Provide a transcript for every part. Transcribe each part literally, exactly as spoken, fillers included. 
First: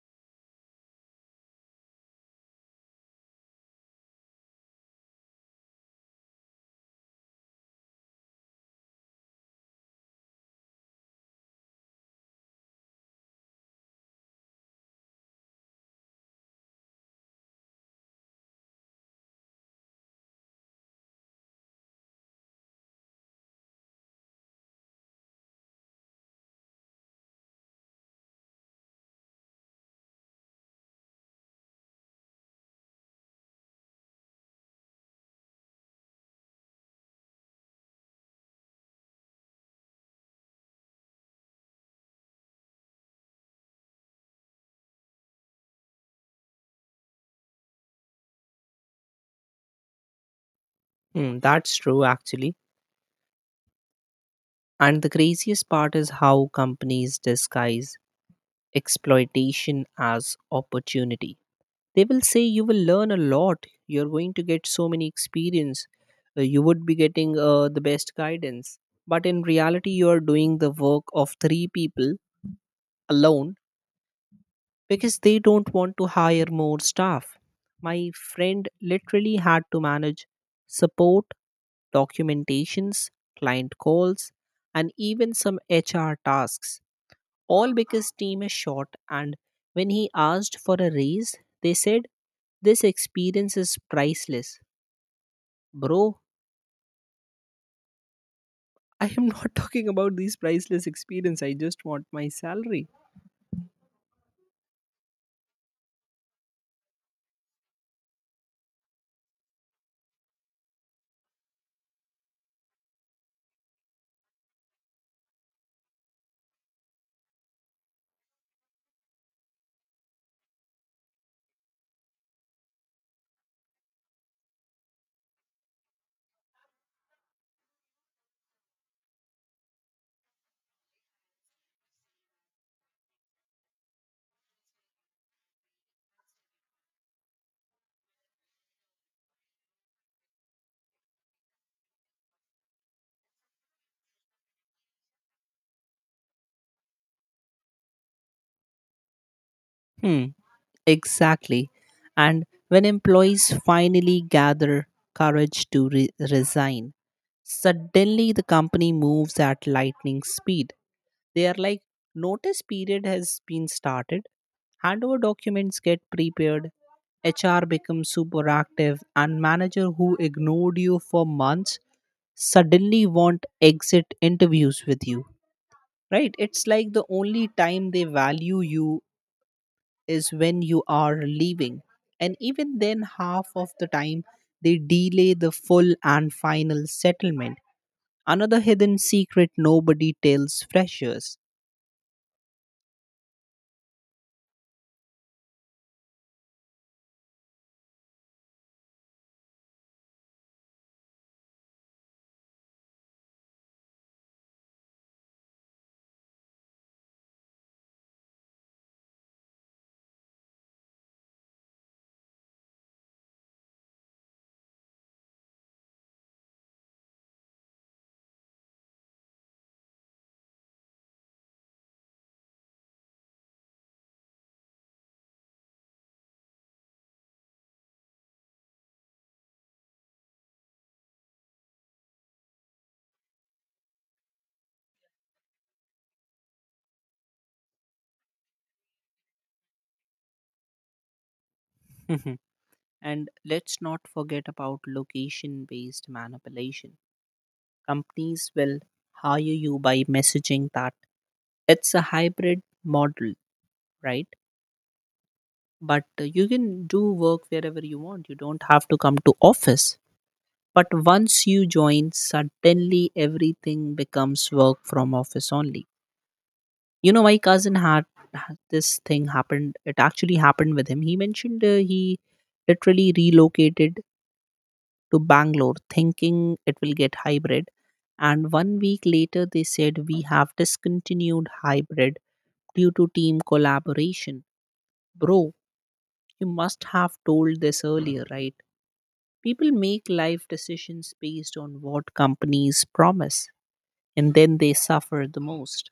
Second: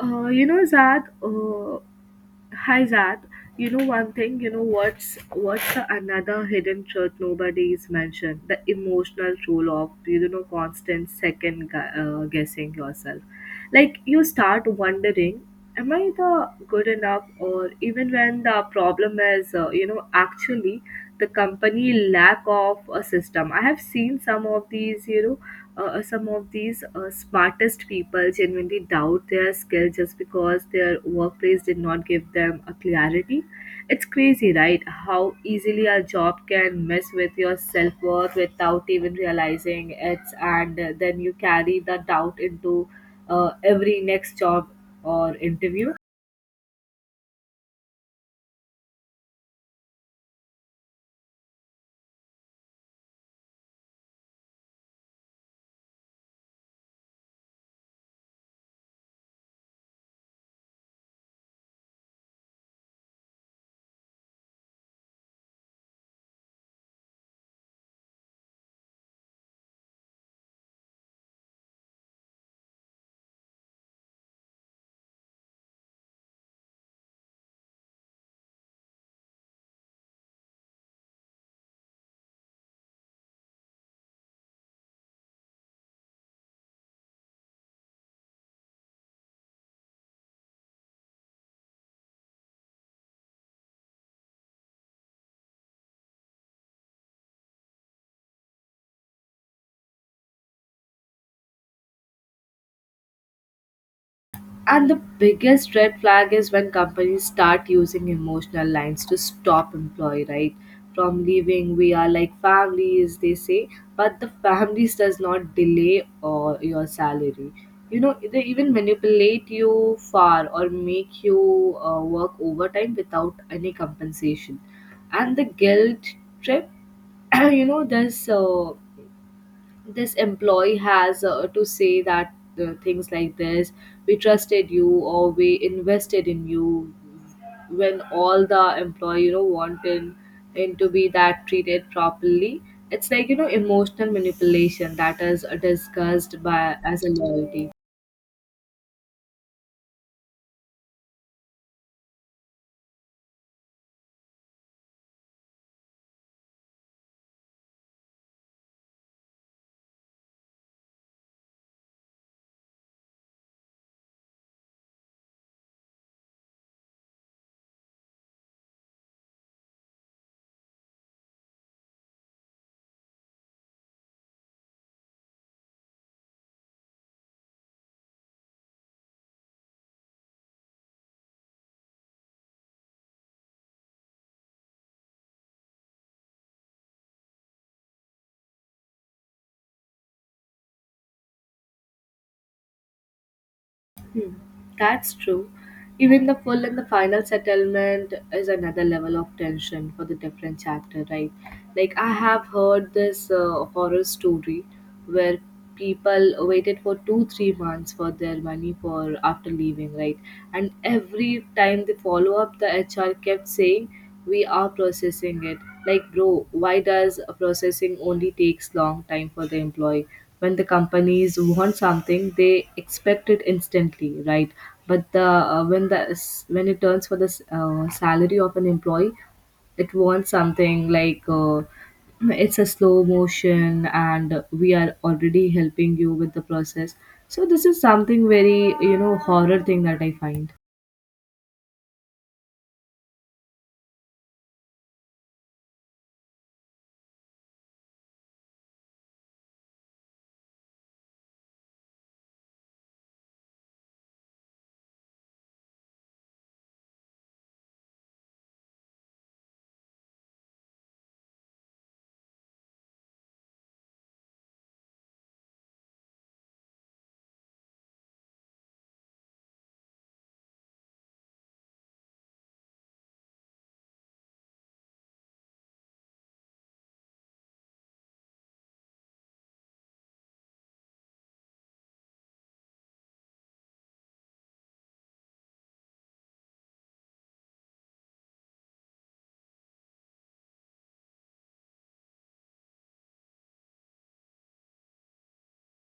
Uh, you know, Zad, uh, hi Zad. You know one thing, you know what's what's the another hidden truth nobody is mentioned? The emotional toll of you know constant second gu- uh, guessing yourself. Like you start wondering, am I the good enough? Or even when the problem is, uh, you know, actually the company lack of a system. I have seen some of these, you know uh, uh, some of these uh, smartest people genuinely doubt their skill just because their workplace did not give them a clarity. It's crazy, right? How easily a job can mess with your self worth without even realizing it, and uh, then you carry the doubt into uh, every next job or interview. Mm, that's true, actually. And the craziest part is how companies disguise exploitation as opportunity. They will say you will learn a lot, you're going to get so many experience, uh, you would be getting uh, the best guidance. But in reality, you are doing the work of three people alone because they don't want to hire more staff. My friend literally had to manage support documentations, client calls, and even some H R tasks, all because team is short. And when he asked for a raise, they said, this experience is priceless. Bro, I am not talking about these priceless experience. I just want my salary. And the biggest red flag is when companies start using emotional lines to stop employee, right? From leaving, we are like families, they say, but the families does not delay or your salary. You know, they even manipulate you far or make you uh, work overtime without any compensation. And the guilt trip, you know, there's uh, this employee has uh, to say that uh, things like this we trusted you or we invested in you when all the employee you know want in, in to be that treated properly. It's like you know emotional manipulation that is discussed by as a loyalty. Hmm, exactly. And when employees finally gather courage to re- resign, suddenly the company moves at lightning speed. They are like, notice period has been started, handover documents get prepared, H R becomes super active, and manager who ignored you for months suddenly want exit interviews with you. Right? It's like the only time they value you is when you are leaving. And even then, half of the time, they delay the full and final settlement. Another hidden secret nobody tells freshers. That's true. Even the full and the final settlement is another level of tension for the different chapter, right? Like I have heard this uh, horror story where people waited for two three months for their money for after leaving, right? And every time they follow up, the H R kept saying, "We are processing it." Like, bro, why does processing only takes long time for the employee? When the companies want something they expect it instantly, right? But the uh, when the s- when it turns for the s- uh, salary of an employee it wants something like uh, it's a slow motion and we are already helping you with the process, so this is something very you know horror thing that I find. And let's not forget about location based manipulation. Companies will hire you by messaging that it's a hybrid model, right? But uh, you can do work wherever you want. You don't have to come to office. But once you join, suddenly everything becomes work from office only. You know, my cousin had had this thing happened. It actually happened with him. He mentioned uh, he literally relocated to Bangalore thinking it will get hybrid. And one week later, they said, we have discontinued hybrid due to team collaboration. Bro, you must have told this earlier, right? People make life decisions based on what companies promise, and then they suffer the most.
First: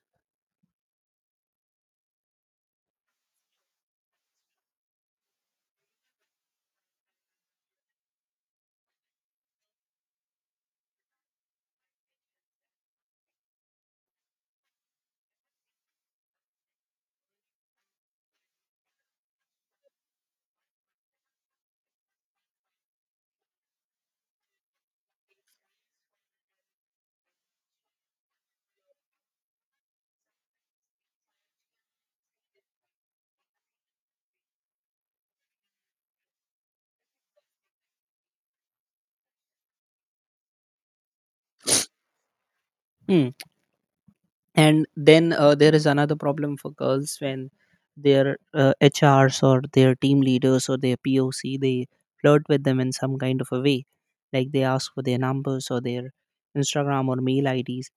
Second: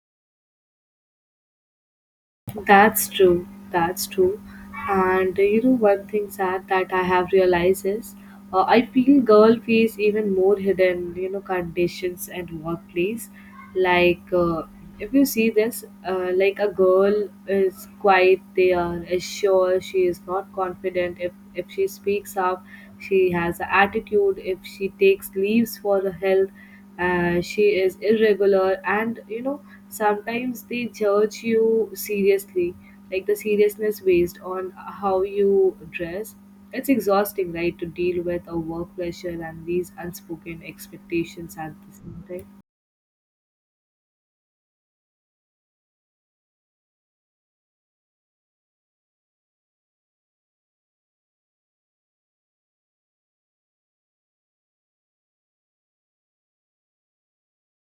That's true. That's true. And uh, you know, one thing sad that I have realized is uh, I feel girl face even more hidden, you know, conditions and workplace. Like, uh, if you see this, uh, like a girl is quiet, they are sure she is not confident. If, if she speaks up, she has an attitude. If she takes leaves for her health, uh, she is irregular, and you know sometimes they judge you seriously, like the seriousness based on how you dress. It's exhausting, right, to deal with a work pressure and these unspoken expectations at the same time. Hmm. And then uh, there is another problem for girls when their uh, H Rs or their team leaders or their P O C, they flirt with them in some kind of a way, like they ask for their numbers or their Instagram or mail I Ds,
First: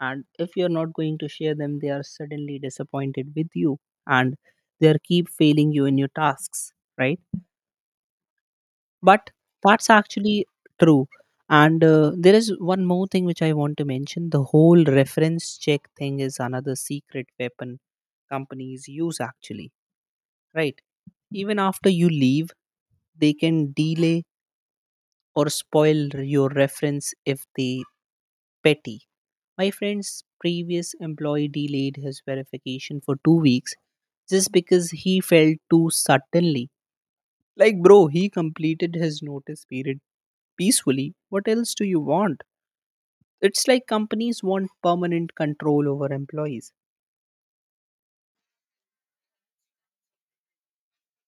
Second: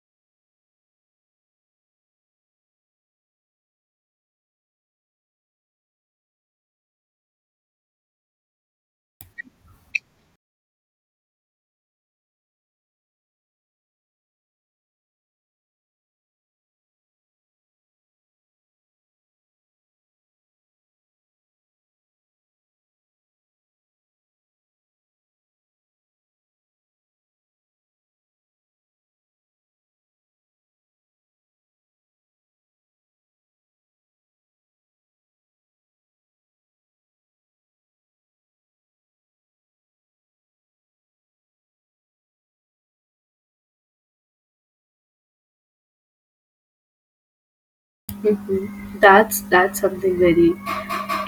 and if you're not going to share them, they are suddenly disappointed with you, and they are keep failing you in your tasks, right? But that's actually true. And uh, there is one more thing which I want to mention. The whole reference check thing is another secret weapon companies use, actually, right? Even after you leave, they can delay or spoil your reference if they petty. My friend's previous employee delayed his verification for two weeks just because he felt too suddenly. Like, bro, he completed his notice period peacefully. What else do you want? It's like companies want permanent control over employees. Mhm. that's that's something very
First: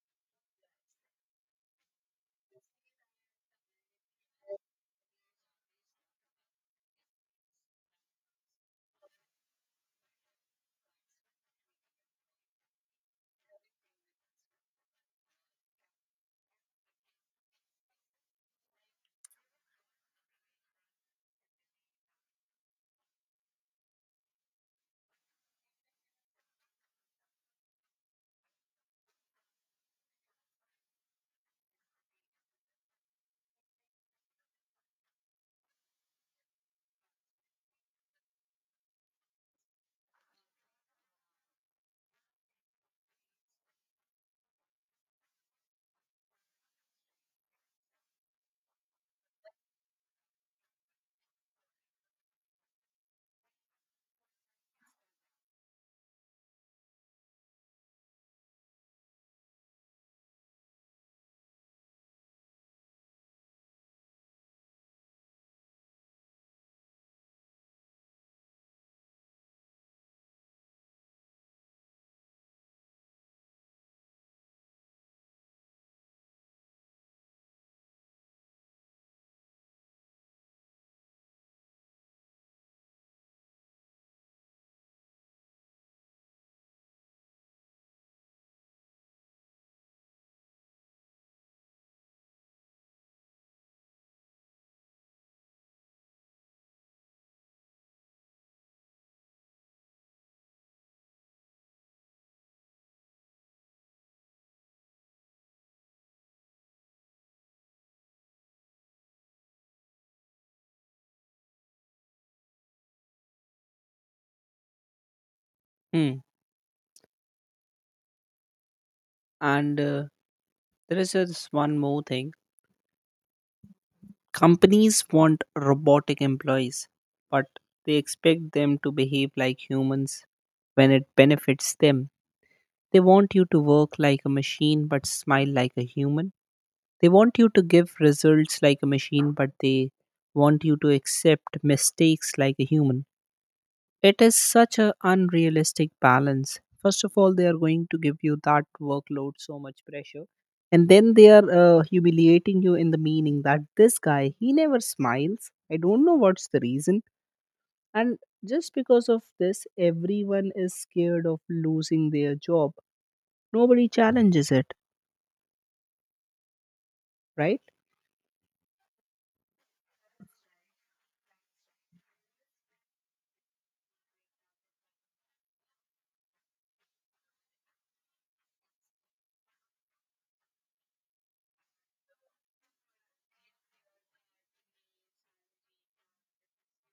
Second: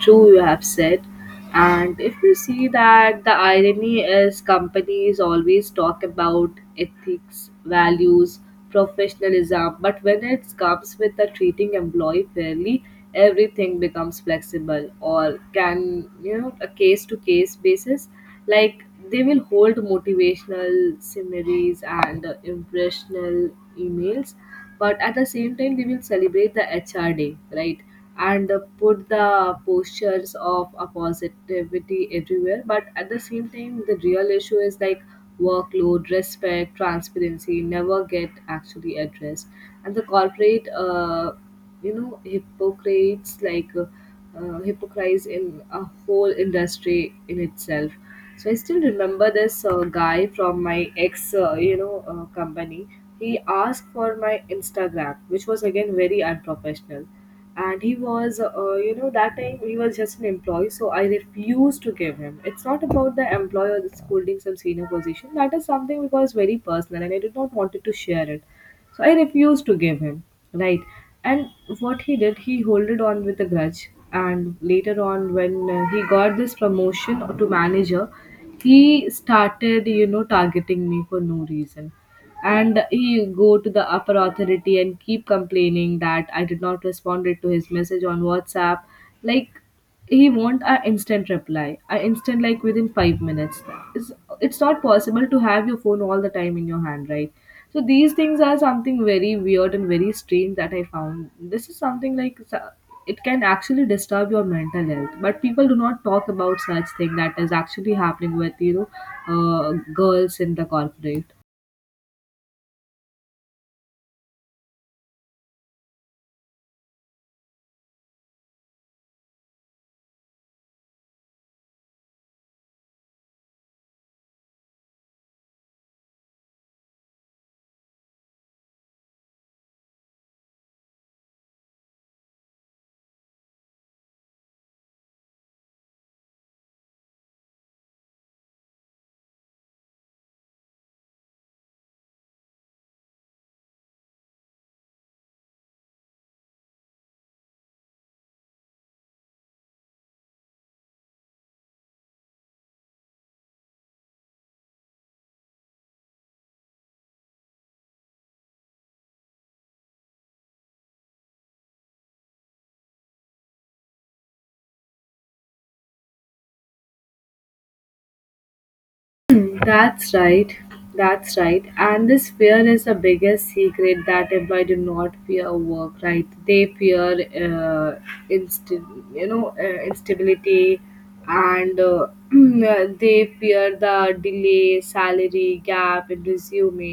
true, you have said. And if you see that the irony is companies always talk about ethics, values, professionalism, but when it comes with the treating employee fairly, everything becomes flexible or can you know a case to case basis. Like they will hold motivational summaries and uh, impressional emails, but at the same time we will celebrate the H R day, right? And uh, put the postures of a positivity everywhere, but at the same time the real issue is like workload respect transparency never get actually addressed. And the corporate uh, you know hypocrites, like uh, uh, hypocrites in a whole industry in itself. So I still remember this uh, guy from my ex uh, you know uh, company. He asked for my Instagram, which was again very unprofessional. And he was uh, you know, that time he was just an employee, so I refused to give him. It's not about the employer that's holding some senior position, that is something which was very personal and I did not wanted to share it. So I refused to give him, right? And what he did, he holded on with a grudge. And later on when uh, he got this promotion to manager, he started you know targeting me for no reason. And he go to the upper authority and keep complaining that I did not responded to his message on WhatsApp. Like, he want an instant reply, an instant like within five minutes. it's, it's not possible to have your phone all the time in your hand, right? So these things are something very weird and very strange that I found. This is something like s- it can actually disturb your mental health, but people do not talk about such thing that is actually happening with you know uh, girls in the corporate. Hmm. And uh, there is just one more thing. Companies want robotic employees, but they expect them to behave like humans when it benefits them. They want you to work like a machine but smile like a human. They want you to give results like a machine, but they want you to accept mistakes like a human. It is such an unrealistic balance. First of all, they are going to give you that workload, so much pressure. And then they are uh, humiliating you in the meaning that this guy, he never smiles. I don't know what's the reason. And just because of this, everyone is scared of losing their job. Nobody challenges it, right? Hmm, that's right, that's right. And this fear is the biggest secret that employees do not fear work, right? They fear, uh, insti- you know, uh, instability, and uh, they fear the delay, salary gap in resume,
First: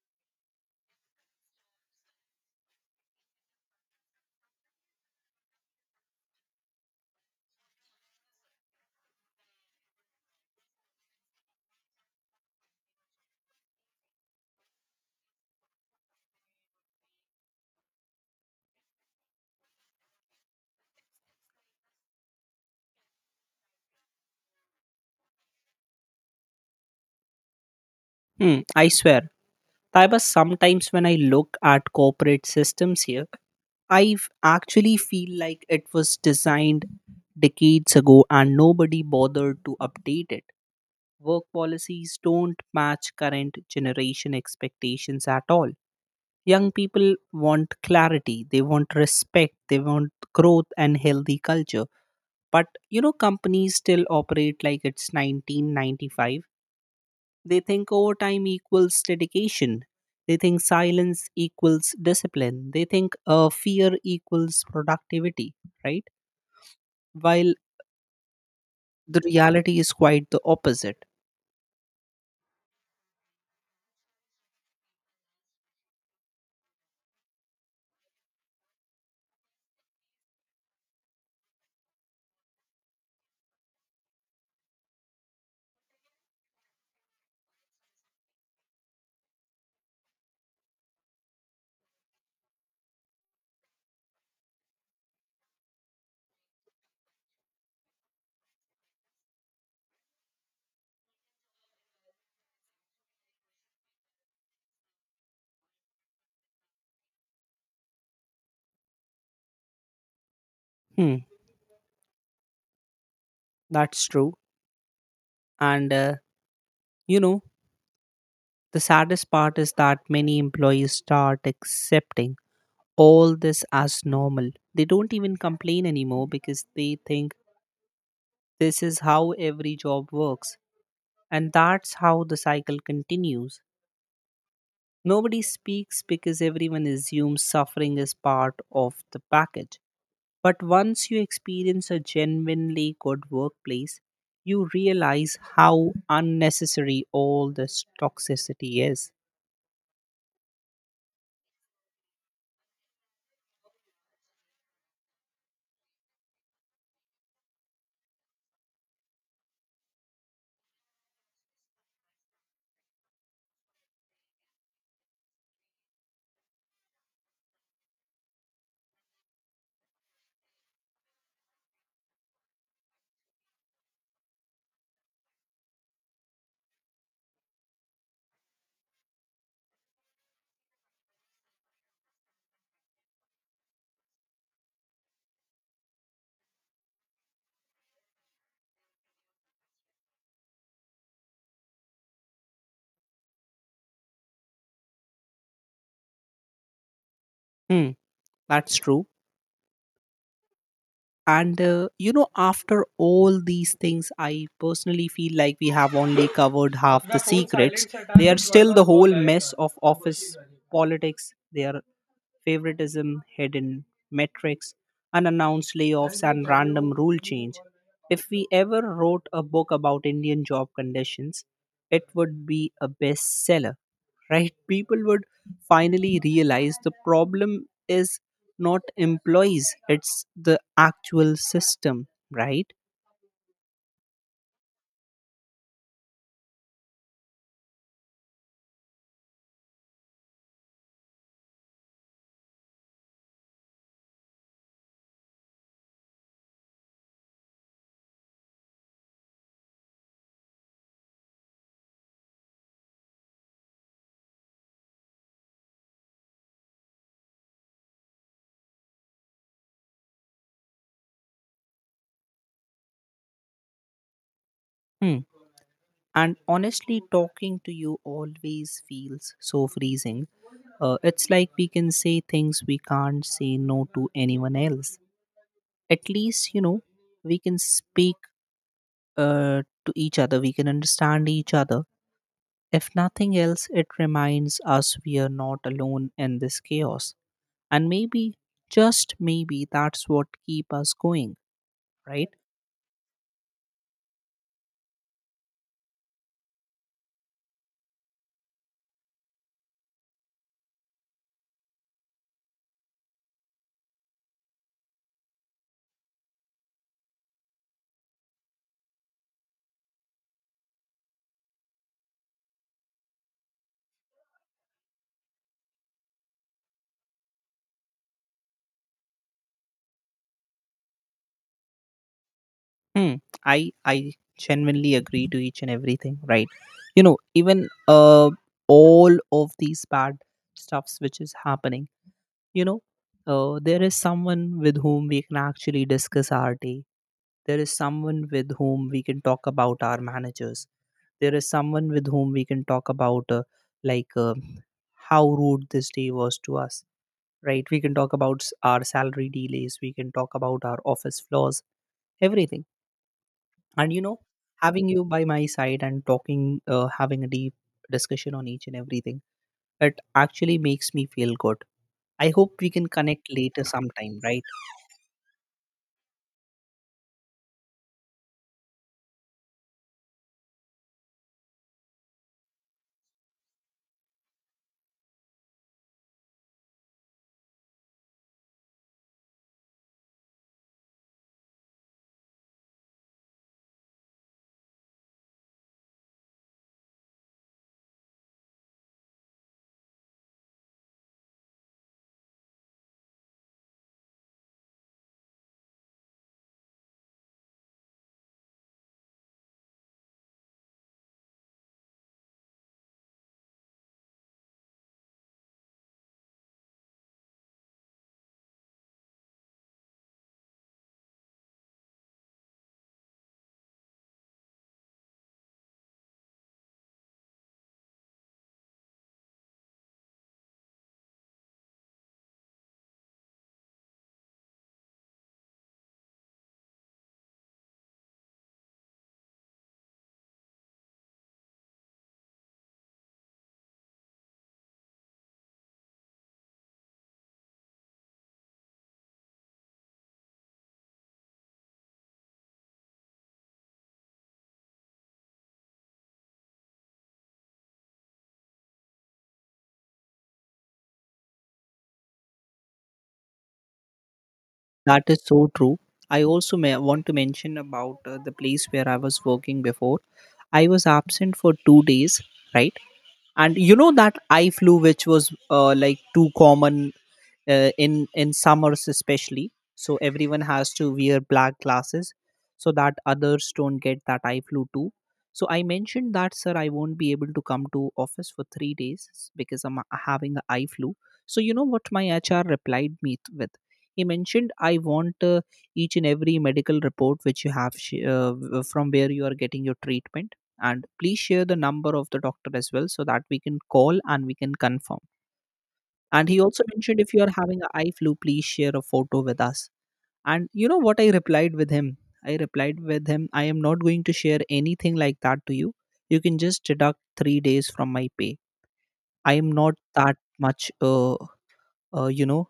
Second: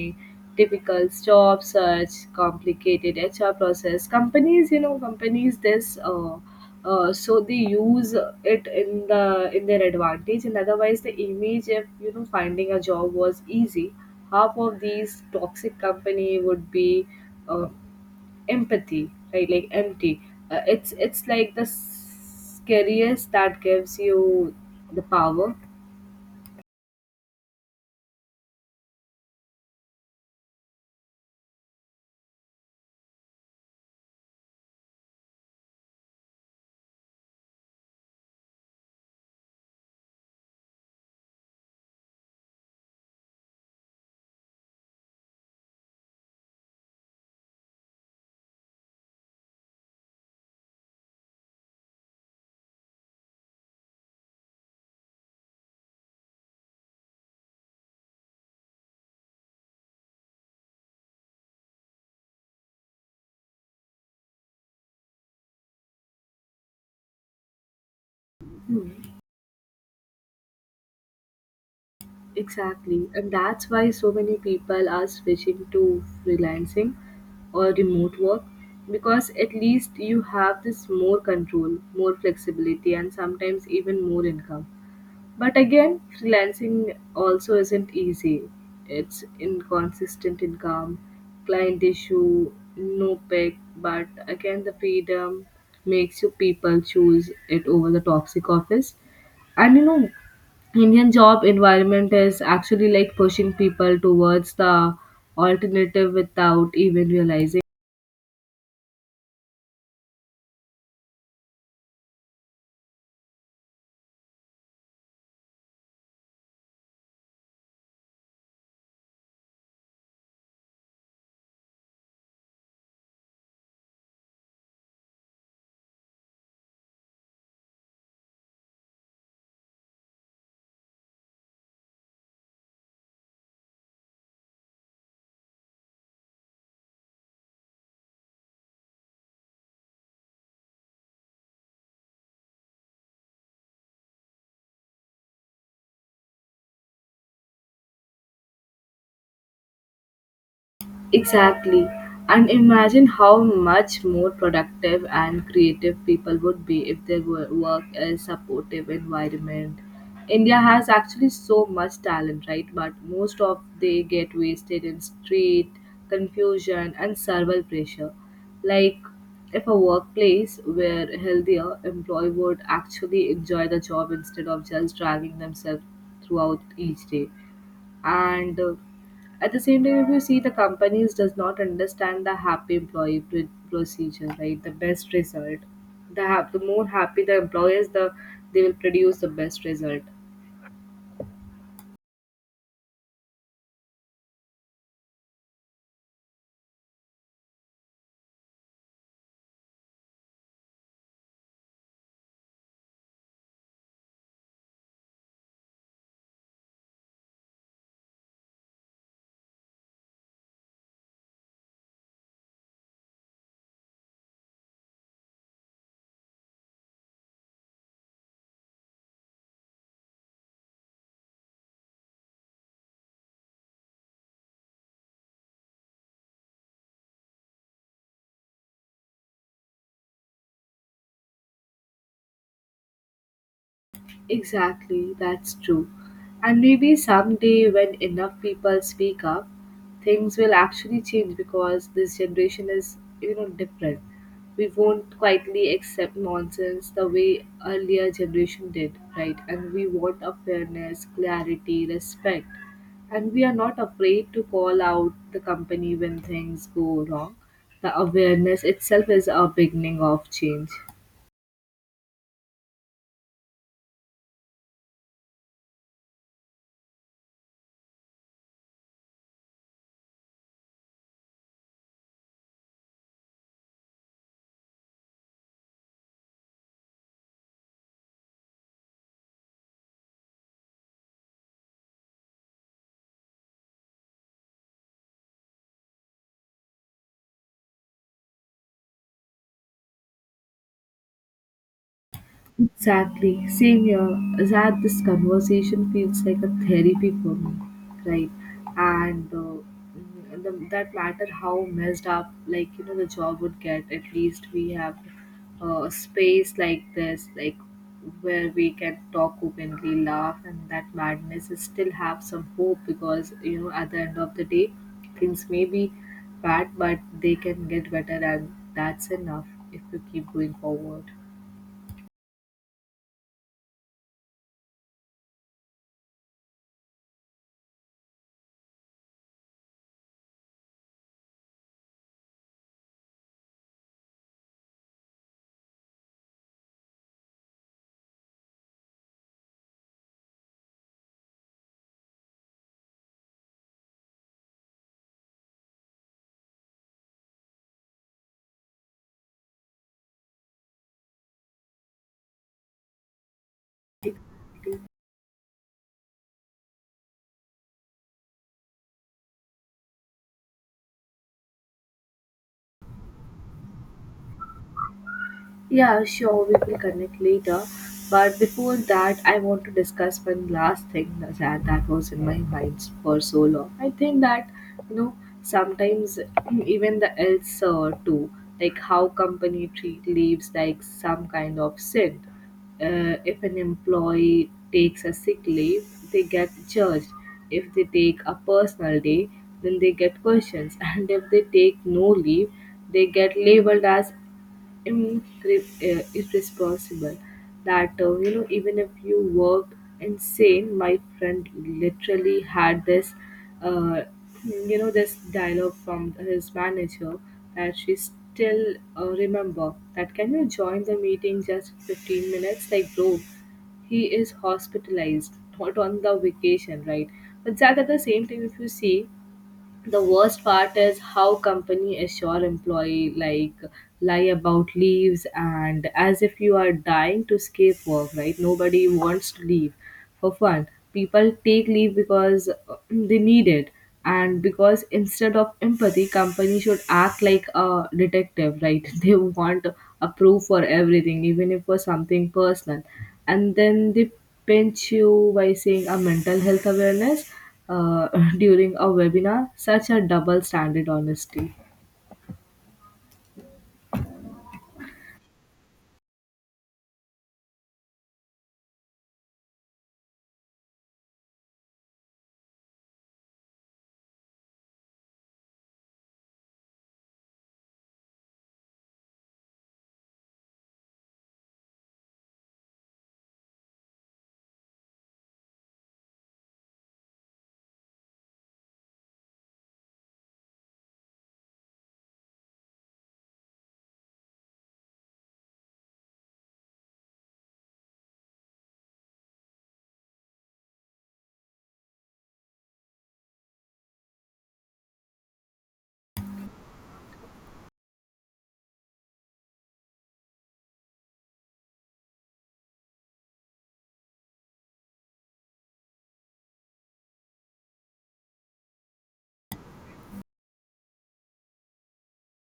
difficult job search, complicated H R process. Companies, you know, companies this. Uh, uh, so they use it in the in their advantage, and otherwise the image, if you know finding a job was easy, half of these toxic company would be uh, empathy, right? Like empty. Uh, it's it's like the scariest that gives you the power. Hmm, I swear. Taiba, sometimes when I look at corporate systems here, I actually feel like it was designed decades ago and nobody bothered to update it. Work policies don't match current generation expectations at all. Young people want clarity, they want respect, they want growth and healthy culture. But you know, companies still operate like it's nineteen ninety-five. They think overtime equals dedication. They think silence equals discipline. They think uh, fear equals productivity, right? While the reality is quite the opposite. Exactly, and that's why so many people are switching to freelancing or remote work, because at least you have this more control, more flexibility, and sometimes even more income. But again, freelancing also isn't easy. It's inconsistent income, client issue, no pick, but again, the freedom makes you people choose it over the toxic office. And you know, Indian job environment is actually like pushing people towards the alternative without even realizing. Hmm, that's true. And, uh, you know, the saddest part is that many employees start accepting all this as normal. They don't even complain anymore because they think this is how every job works. And that's how the cycle continues. Nobody speaks because everyone assumes suffering is part of the package. But once you experience a genuinely good workplace, you realize how unnecessary all this toxicity is. Exactly. And imagine how much more productive and creative people would be if they wo- work in a supportive environment. India has actually so much talent, right? But most of they get wasted in street confusion and survival pressure. Like if a workplace were healthier, employee would actually enjoy the job instead of just dragging themselves throughout each day. And uh, at the same time if you see, the companies does not understand the happy employee pr- procedure, right? The best result, the, hap- the more happy the employees, the they will produce the best result. Hmm, that's true. And uh, you know, after all these things, I personally feel like we have only covered half the secrets. They are still the whole mess of office politics. They are favoritism, hidden metrics, unannounced layoffs, and random rule change. If we ever wrote a book about Indian job conditions, it would be a bestseller, right? People would finally realize the problem is not employees, it's the actual system, right? Exactly, that's true. And maybe someday, when enough people speak up, things will actually change, because this generation is, you know, different. We won't quietly accept nonsense the way earlier generation did, right? And we want a fairness, clarity, respect. And we are not afraid to call out the company when things go wrong. The awareness itself is a beginning of change. Hmm. And honestly, talking to you always feels so freezing. Uh, it's like we can say things we can't say no to anyone else. At least, you know, we can speak, uh, to each other, we can understand each other. If nothing else, it reminds us we are not alone in this chaos. And maybe, just maybe, that's what keep us going, right? Exactly. Same here. That this conversation feels like a therapy for me, right? And uh, mm, the, that matter how messed up, like you know, the job would get. At least we have uh, a space like this, like where we can talk openly, laugh, and that madness is still have some hope, because you know, at the end of the day, things may be bad, but they can get better, and that's enough if you keep going forward. Hmm. i i genuinely agree to each and everything, right? You know, even uh, all of these bad stuffs which is happening, you know, uh, there is someone with whom we can actually discuss our day. There is someone with whom we can talk about our managers. There is someone with whom we can talk about, uh, like, uh, how rude this day was to us, right? We can talk about s- our salary delays. We can talk about our office flaws, everything. And, you know, having you by my side and talking, uh, having a deep discussion on each and everything, it actually makes me feel good. I hope we can connect later sometime, right? Yeah, sure, we will connect later. But before that, I want to discuss one last thing that, that was in my mind for so long. I think that, you know, sometimes even the else uh, too, like how company treat leaves like some kind of sin. Uh, if an employee takes a sick leave, they get judged. If they take a personal day, then they get questions. And if they take no leave, they get labeled as incre- uh, irresponsible. That uh, you know, even if you worked insane, my friend literally had this uh, you know this dialogue from his manager that she still uh, remember, that can you join the meeting just fifteen minutes? Like bro, he is hospitalized, not on the vacation, right? But that at the same time if you see, the worst part is how company assure employee like lie about leaves, and as if you are dying to escape work, right? Nobody wants to leave for fun. People take leave because uh, they need it. And because instead of empathy, company should act like a detective, right? They want a proof for everything, even if for something personal. And then they pinch you by saying a mental health awareness uh, during a webinar. Such a double standard honesty. That is so true. I also may want to mention about uh, the place where I was working before. I was absent for two days, right? And you know that I flu, which was uh, like too common uh, in in summers, especially, so everyone has to wear black glasses so that others don't get that eye flu too. So I mentioned that sir, I won't be able to come to office for three days because I'm uh, having an eye flu. So you know what my H R replied me th- with? He mentioned, I want uh, each and every medical report which you have sh- uh, w- uh, from where you are getting your treatment, and please share the number of the doctor as well so that we can call and we can confirm. And he also mentioned, if you are having a eye flu, please share a photo with us. And you know what I replied with him? I replied with him, I am not going to share anything like that to you. You can just deduct three days from my pay. I am not that much, uh, uh, you know,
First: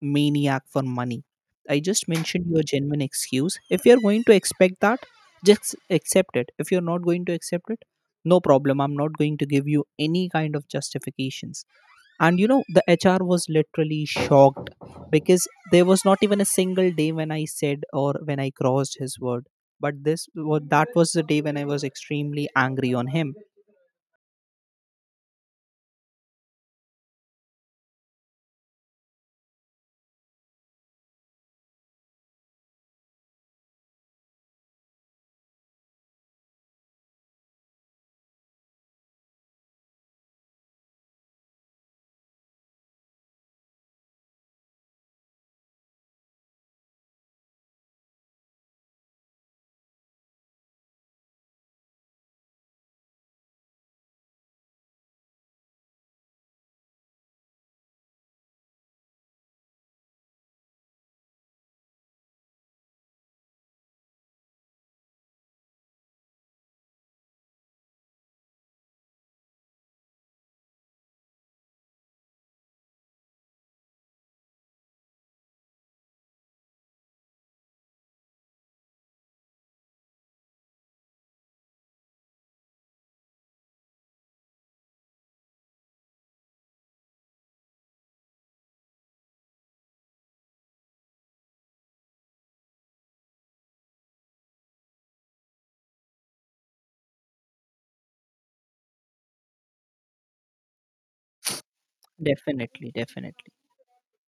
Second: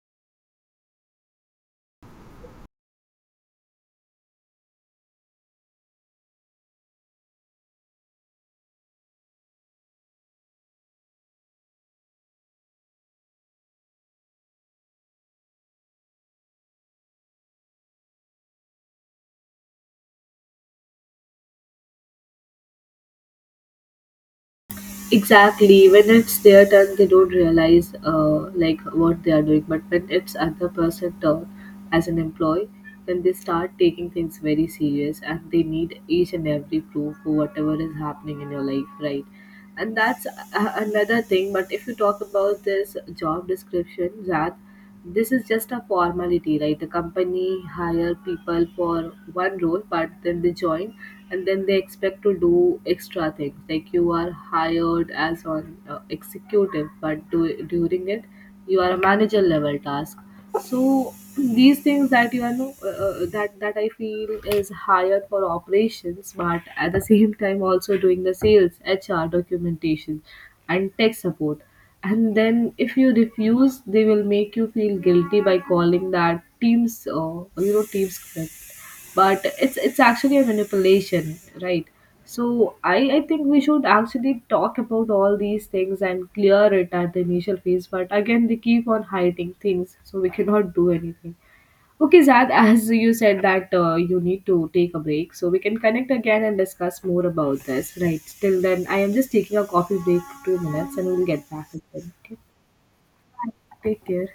maniac for money. I just mentioned your genuine excuse. If you're going to expect that, just accept it. If you're not going to accept it, no problem. I'm not going to give you any kind of justifications. And you know, the H R was literally shocked because there was not even a single day when I said or when I crossed his word, but this wa- that was the day when I was extremely angry on him. Exactly. When it's their turn, they don't realize uh, like what they are doing. But when it's other person turn as an employee, then they start taking things very serious and they need each and every proof for whatever is happening in your life, right? And that's a- another thing, but if you talk about this job description, that this is just a formality, right? The company hire people for one role, but then they join and then they expect to do extra things. Like you are hired as an uh, executive, but do, during it you are a manager level task. So these things that you are know uh, uh, that that I feel is hired for operations, but at the same time also doing the sales H R documentation and tech support. And then if you refuse, they will make you feel guilty by calling that teams uh, you know teams script. But it's it's actually a manipulation, right? So i i think we should actually talk about all these things and clear it at the initial phase, but again they keep on hiding things, so we cannot do anything. Okay Zad, as you said that uh, you need to take a break, so we can connect again and discuss more about this, right? Till then I am just taking a coffee break for two minutes and we'll get back again, okay? Definitely definitely Take care.